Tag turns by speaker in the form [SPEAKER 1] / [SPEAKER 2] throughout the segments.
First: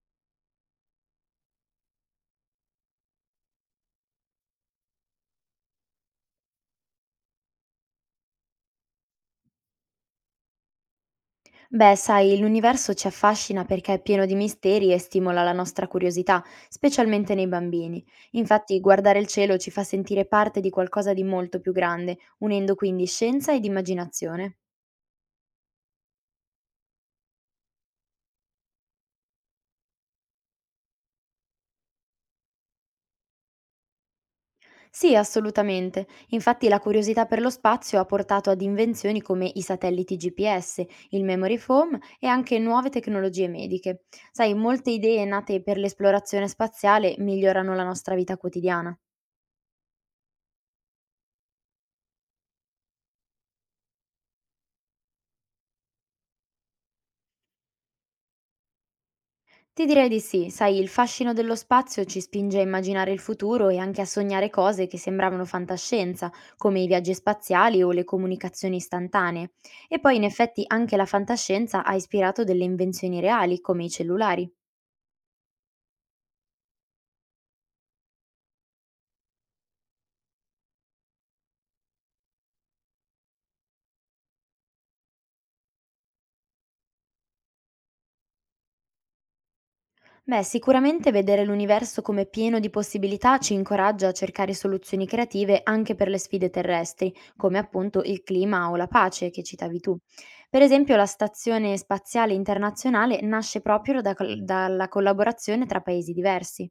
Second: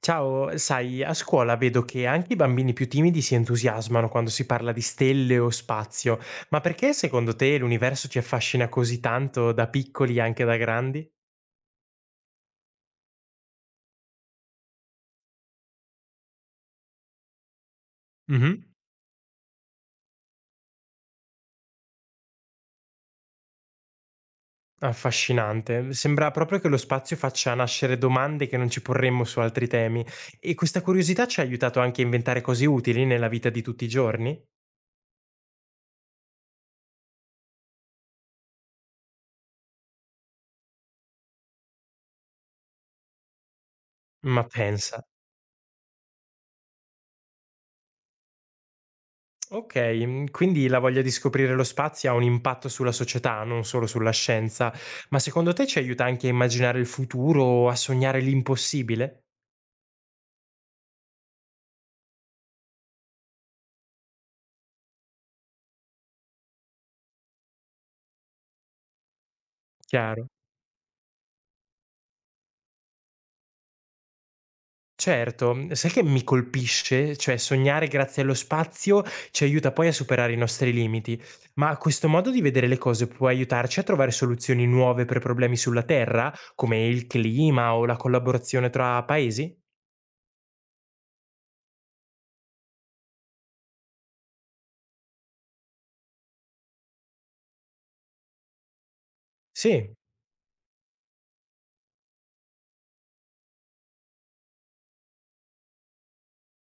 [SPEAKER 1] Ciao, sai, a scuola vedo che anche i bambini più timidi si entusiasmano quando si parla di stelle o spazio, ma perché secondo te l'universo ci affascina così tanto da piccoli e anche da grandi?
[SPEAKER 2] Beh, sai, l'universo ci affascina perché è pieno di misteri e stimola la nostra curiosità, specialmente nei bambini.
[SPEAKER 1] Mhm.
[SPEAKER 2] Infatti, guardare il cielo ci fa sentire parte di qualcosa di molto più grande, unendo quindi scienza ed immaginazione.
[SPEAKER 1] Affascinante, sembra proprio che lo spazio faccia nascere domande che non ci porremmo su altri temi e questa curiosità ci ha aiutato anche a inventare cose utili nella vita di tutti i giorni?
[SPEAKER 2] Sì, assolutamente. Infatti, la curiosità per lo spazio ha portato ad invenzioni come i satelliti GPS, il memory foam e anche nuove tecnologie mediche.
[SPEAKER 1] Ma
[SPEAKER 2] Sai, molte
[SPEAKER 1] pensa.
[SPEAKER 2] idee nate per l'esplorazione spaziale migliorano la nostra vita quotidiana.
[SPEAKER 1] Okay, mhmm, quindi la voglia di scoprire lo spazio ha un impatto sulla società, non solo sulla scienza. Ma secondo te ci aiuta anche a immaginare il futuro o a sognare l'impossibile?
[SPEAKER 2] Ti direi di sì, sai, il fascino dello spazio ci spinge a immaginare il futuro e anche a sognare cose che sembravano fantascienza, come i viaggi spaziali o le comunicazioni istantanee. E poi in
[SPEAKER 1] Chiaro.
[SPEAKER 2] effetti anche la fantascienza ha ispirato delle invenzioni reali, come i cellulari.
[SPEAKER 1] Certo, mhmm, sai che mi colpisce? Cioè sognare grazie allo spazio ci aiuta poi a superare i nostri limiti. Ma questo modo di vedere le cose può aiutarci a trovare soluzioni nuove per problemi sulla Terra, come il clima o la collaborazione tra paesi?
[SPEAKER 2] Beh, sicuramente vedere l'universo come pieno di possibilità ci incoraggia a cercare soluzioni creative anche per le sfide terrestri, come appunto il clima o la pace che citavi
[SPEAKER 1] Sì.
[SPEAKER 2] tu. Per esempio, la Stazione Spaziale Internazionale nasce proprio dalla collaborazione tra paesi diversi.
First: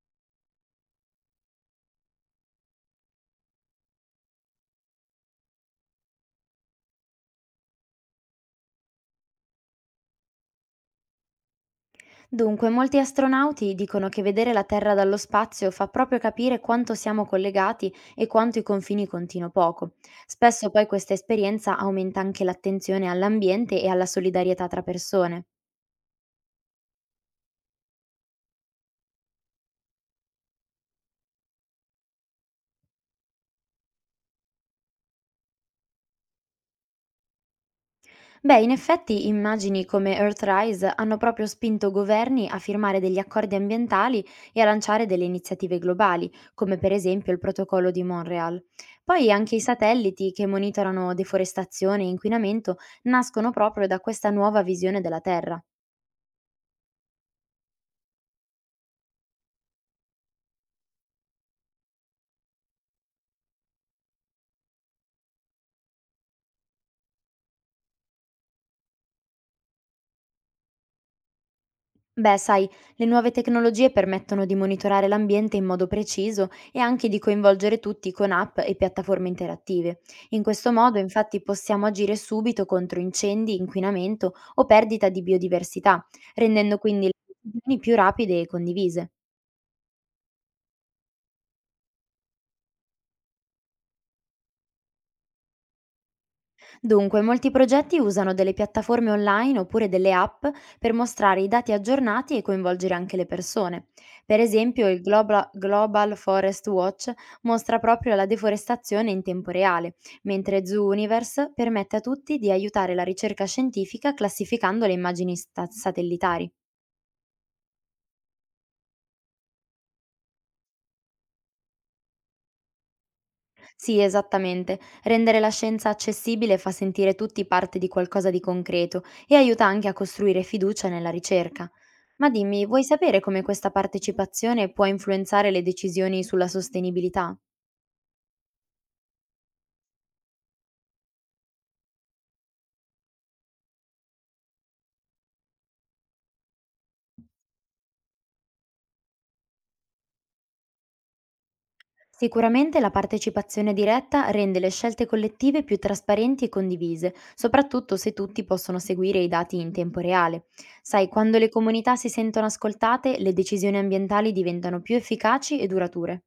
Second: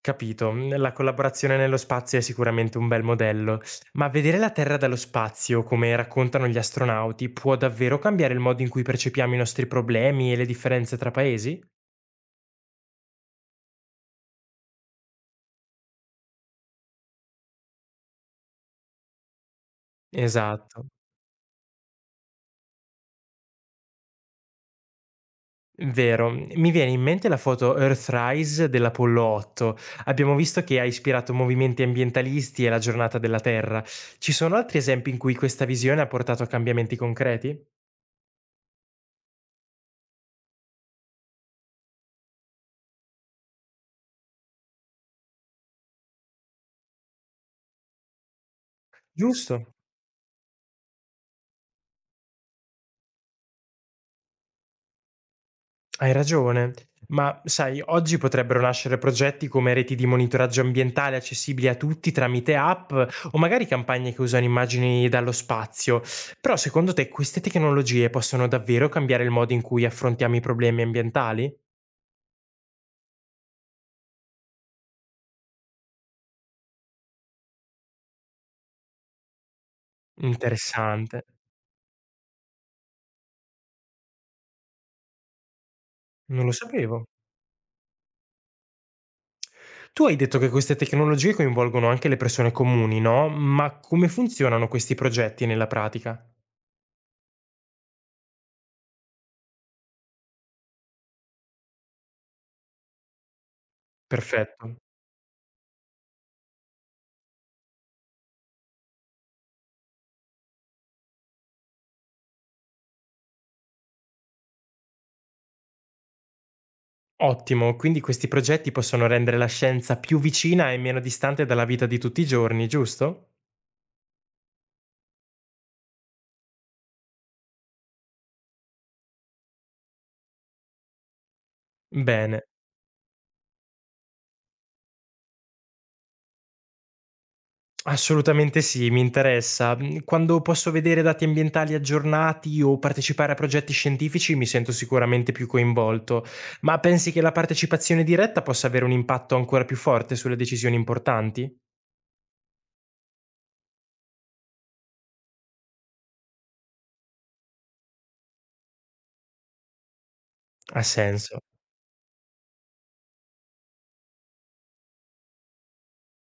[SPEAKER 1] Capito, mhmm, la collaborazione nello spazio è sicuramente un bel modello, ma vedere la Terra dallo spazio, come raccontano gli astronauti, può davvero cambiare il modo in cui percepiamo i nostri problemi e le differenze tra paesi?
[SPEAKER 2] Dunque, molti astronauti dicono che vedere la Terra dallo spazio fa proprio capire quanto siamo collegati e quanto i confini contino poco. Spesso poi
[SPEAKER 1] Esatto,
[SPEAKER 2] questa esperienza aumenta anche l'attenzione all'ambiente e alla solidarietà tra persone.
[SPEAKER 1] vero. Mi viene in mente la foto Earthrise dell'Apollo 8. Abbiamo visto che ha ispirato movimenti ambientalisti e la giornata della Terra. Ci sono altri esempi in cui questa visione ha portato a cambiamenti concreti?
[SPEAKER 2] Beh, in effetti immagini come Earthrise hanno proprio spinto governi a firmare degli accordi ambientali e a lanciare delle iniziative globali, come per esempio il protocollo di Montreal. Poi anche i
[SPEAKER 1] Giusto.
[SPEAKER 2] satelliti che monitorano deforestazione e inquinamento nascono proprio da questa nuova visione della Terra.
[SPEAKER 1] Hai ragione, ma sai, oggi potrebbero nascere progetti come reti di monitoraggio ambientale accessibili a tutti tramite app o magari campagne che usano immagini dallo spazio. Però secondo te queste tecnologie possono davvero cambiare il modo in cui affrontiamo i problemi ambientali?
[SPEAKER 2] Beh, sai, le nuove tecnologie permettono di monitorare l'ambiente in modo preciso e anche di coinvolgere tutti con app e piattaforme interattive. In questo modo,
[SPEAKER 1] Interessante.
[SPEAKER 2] infatti, possiamo agire subito contro incendi, inquinamento o perdita di biodiversità,
[SPEAKER 1] Non lo
[SPEAKER 2] rendendo
[SPEAKER 1] sapevo.
[SPEAKER 2] quindi le decisioni più rapide e condivise.
[SPEAKER 1] Tu hai detto che queste tecnologie coinvolgono anche le persone comuni, no? Ma come funzionano questi progetti nella pratica?
[SPEAKER 2] Dunque, molti progetti usano delle piattaforme online oppure delle app per mostrare i dati aggiornati e coinvolgere anche le persone. Per
[SPEAKER 1] Perfetto.
[SPEAKER 2] esempio, il Global Forest Watch mostra proprio la deforestazione in tempo reale, mentre Zoo Universe permette a tutti di aiutare la ricerca scientifica classificando le immagini satellitari.
[SPEAKER 1] Ottimo, quindi questi progetti possono rendere la scienza più vicina e meno distante dalla vita di tutti i giorni, giusto?
[SPEAKER 2] Sì, esattamente. Rendere la scienza accessibile fa sentire tutti parte di qualcosa di concreto e aiuta anche a costruire fiducia nella ricerca. Ma
[SPEAKER 1] Bene,
[SPEAKER 2] dimmi, vuoi sapere come questa partecipazione può influenzare le decisioni sulla sostenibilità?
[SPEAKER 1] assolutamente sì, mi interessa. Quando posso vedere dati ambientali aggiornati o partecipare a progetti scientifici mi sento sicuramente più coinvolto, ma pensi che la partecipazione diretta possa avere un impatto ancora più forte sulle decisioni importanti?
[SPEAKER 2] Sicuramente la partecipazione diretta rende le scelte collettive più trasparenti e condivise, soprattutto se tutti possono seguire i dati in tempo reale.
[SPEAKER 1] Ha
[SPEAKER 2] Sai, quando
[SPEAKER 1] senso.
[SPEAKER 2] le comunità si sentono ascoltate, le decisioni ambientali diventano più efficaci e durature.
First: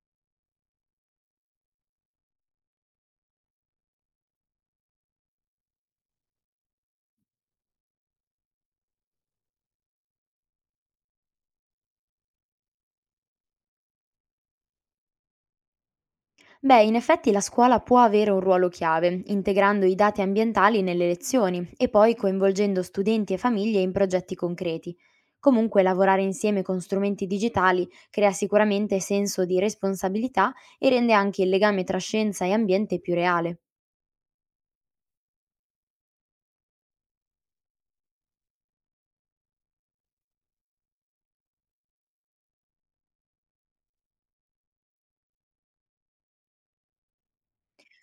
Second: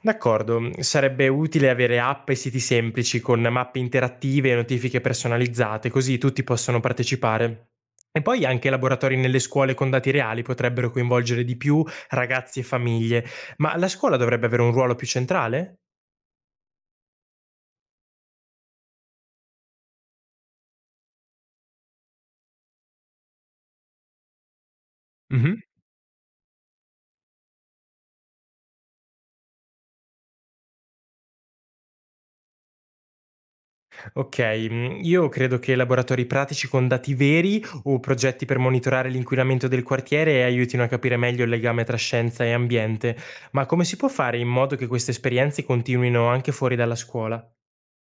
[SPEAKER 1] D'accordo, sarebbe utile avere app e siti semplici con mappe interattive e notifiche personalizzate, così tutti possono partecipare. E poi anche laboratori nelle scuole con dati reali potrebbero coinvolgere di più ragazzi e famiglie, ma la scuola dovrebbe avere un ruolo più centrale?
[SPEAKER 2] Beh, in effetti la scuola può avere un ruolo chiave, integrando i dati ambientali nelle lezioni e poi coinvolgendo studenti e famiglie in progetti concreti.
[SPEAKER 1] Mhm.
[SPEAKER 2] Comunque lavorare insieme con strumenti digitali crea sicuramente senso di responsabilità e rende anche il legame tra scienza e ambiente più reale.
[SPEAKER 1] Ok, io credo che laboratori pratici con dati veri o progetti per monitorare l'inquinamento del quartiere aiutino a capire meglio il legame tra scienza e ambiente, ma come si può fare in modo che queste esperienze continuino anche fuori dalla scuola?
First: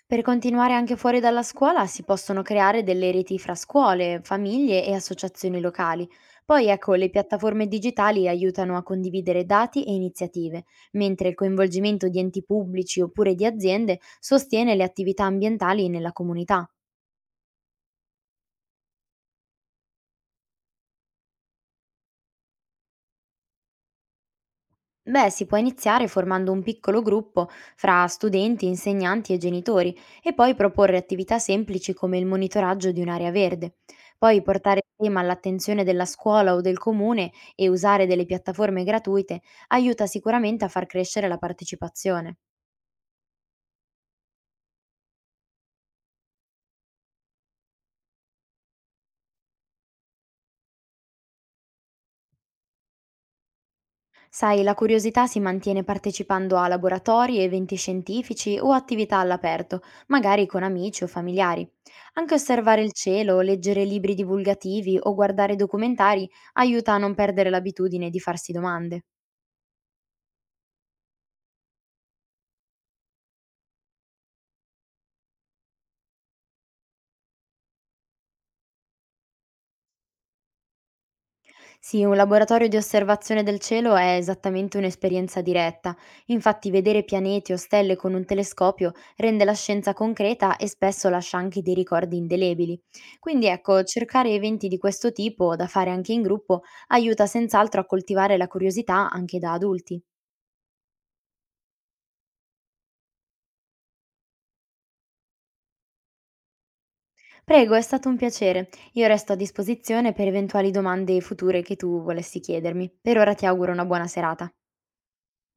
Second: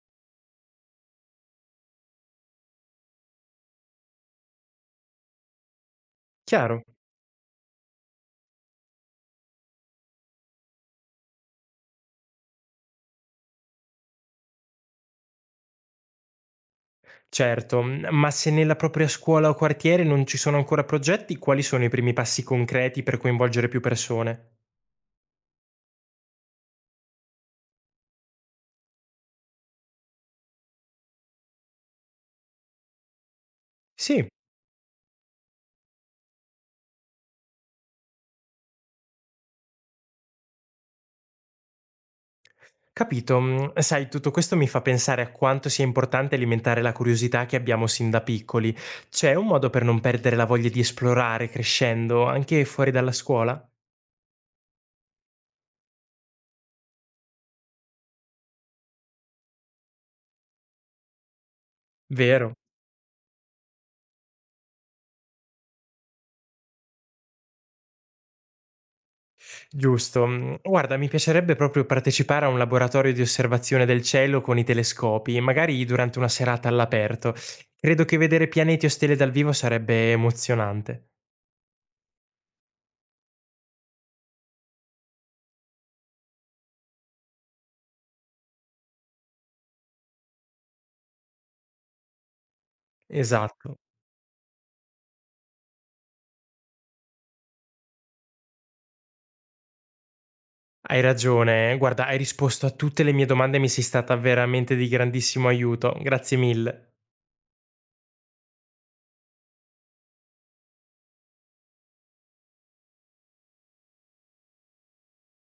[SPEAKER 2] Per continuare anche fuori dalla scuola si possono creare delle reti fra scuole, famiglie e associazioni locali. Poi
[SPEAKER 1] Chiaro,
[SPEAKER 2] ecco, le piattaforme digitali aiutano a condividere dati e iniziative, mentre il coinvolgimento di enti pubblici oppure di aziende sostiene le attività ambientali nella comunità.
[SPEAKER 1] certo, mhmm, ma se nella propria scuola o quartiere non ci sono ancora progetti, quali sono i primi passi concreti per coinvolgere più persone?
[SPEAKER 2] Beh, si può iniziare formando un piccolo gruppo fra studenti, insegnanti e genitori e poi proporre attività semplici come il monitoraggio di un'area verde.
[SPEAKER 1] Sì,
[SPEAKER 2] Poi portare il tema all'attenzione della scuola o del comune e usare delle piattaforme gratuite aiuta sicuramente a far crescere la partecipazione.
[SPEAKER 1] capito. Mhmm, sai, tutto questo mi fa pensare a quanto sia importante alimentare la curiosità che abbiamo sin da piccoli. C'è un modo per non perdere la voglia di esplorare crescendo, anche fuori dalla scuola?
[SPEAKER 2] Sai, la curiosità si mantiene partecipando a laboratori, eventi scientifici o attività all'aperto, magari con amici o familiari. Anche
[SPEAKER 1] Vero.
[SPEAKER 2] osservare il cielo, leggere libri divulgativi o guardare documentari aiuta a non perdere l'abitudine di farsi domande.
[SPEAKER 1] Giusto. Mhmm, guarda, mi piacerebbe proprio partecipare a un laboratorio di osservazione del cielo con i telescopi, magari durante una serata all'aperto. Credo che vedere pianeti o stelle dal vivo sarebbe emozionante.
[SPEAKER 2] Sì, un laboratorio di osservazione del cielo è esattamente un'esperienza diretta. Infatti, vedere pianeti o stelle con un telescopio rende la scienza concreta e spesso lascia anche dei ricordi indelebili. Quindi,
[SPEAKER 1] Esatto,
[SPEAKER 2] ecco, cercare eventi di questo tipo, da fare anche in gruppo, aiuta senz'altro a coltivare la curiosità anche da adulti.
[SPEAKER 1] hai ragione. Guarda, hai risposto a tutte le mie domande e mi sei stata veramente di grandissimo aiuto. Grazie mille.
[SPEAKER 2] Prego, è stato un piacere. Io resto a disposizione per eventuali domande future che tu volessi chiedermi. Per ora ti auguro una buona serata.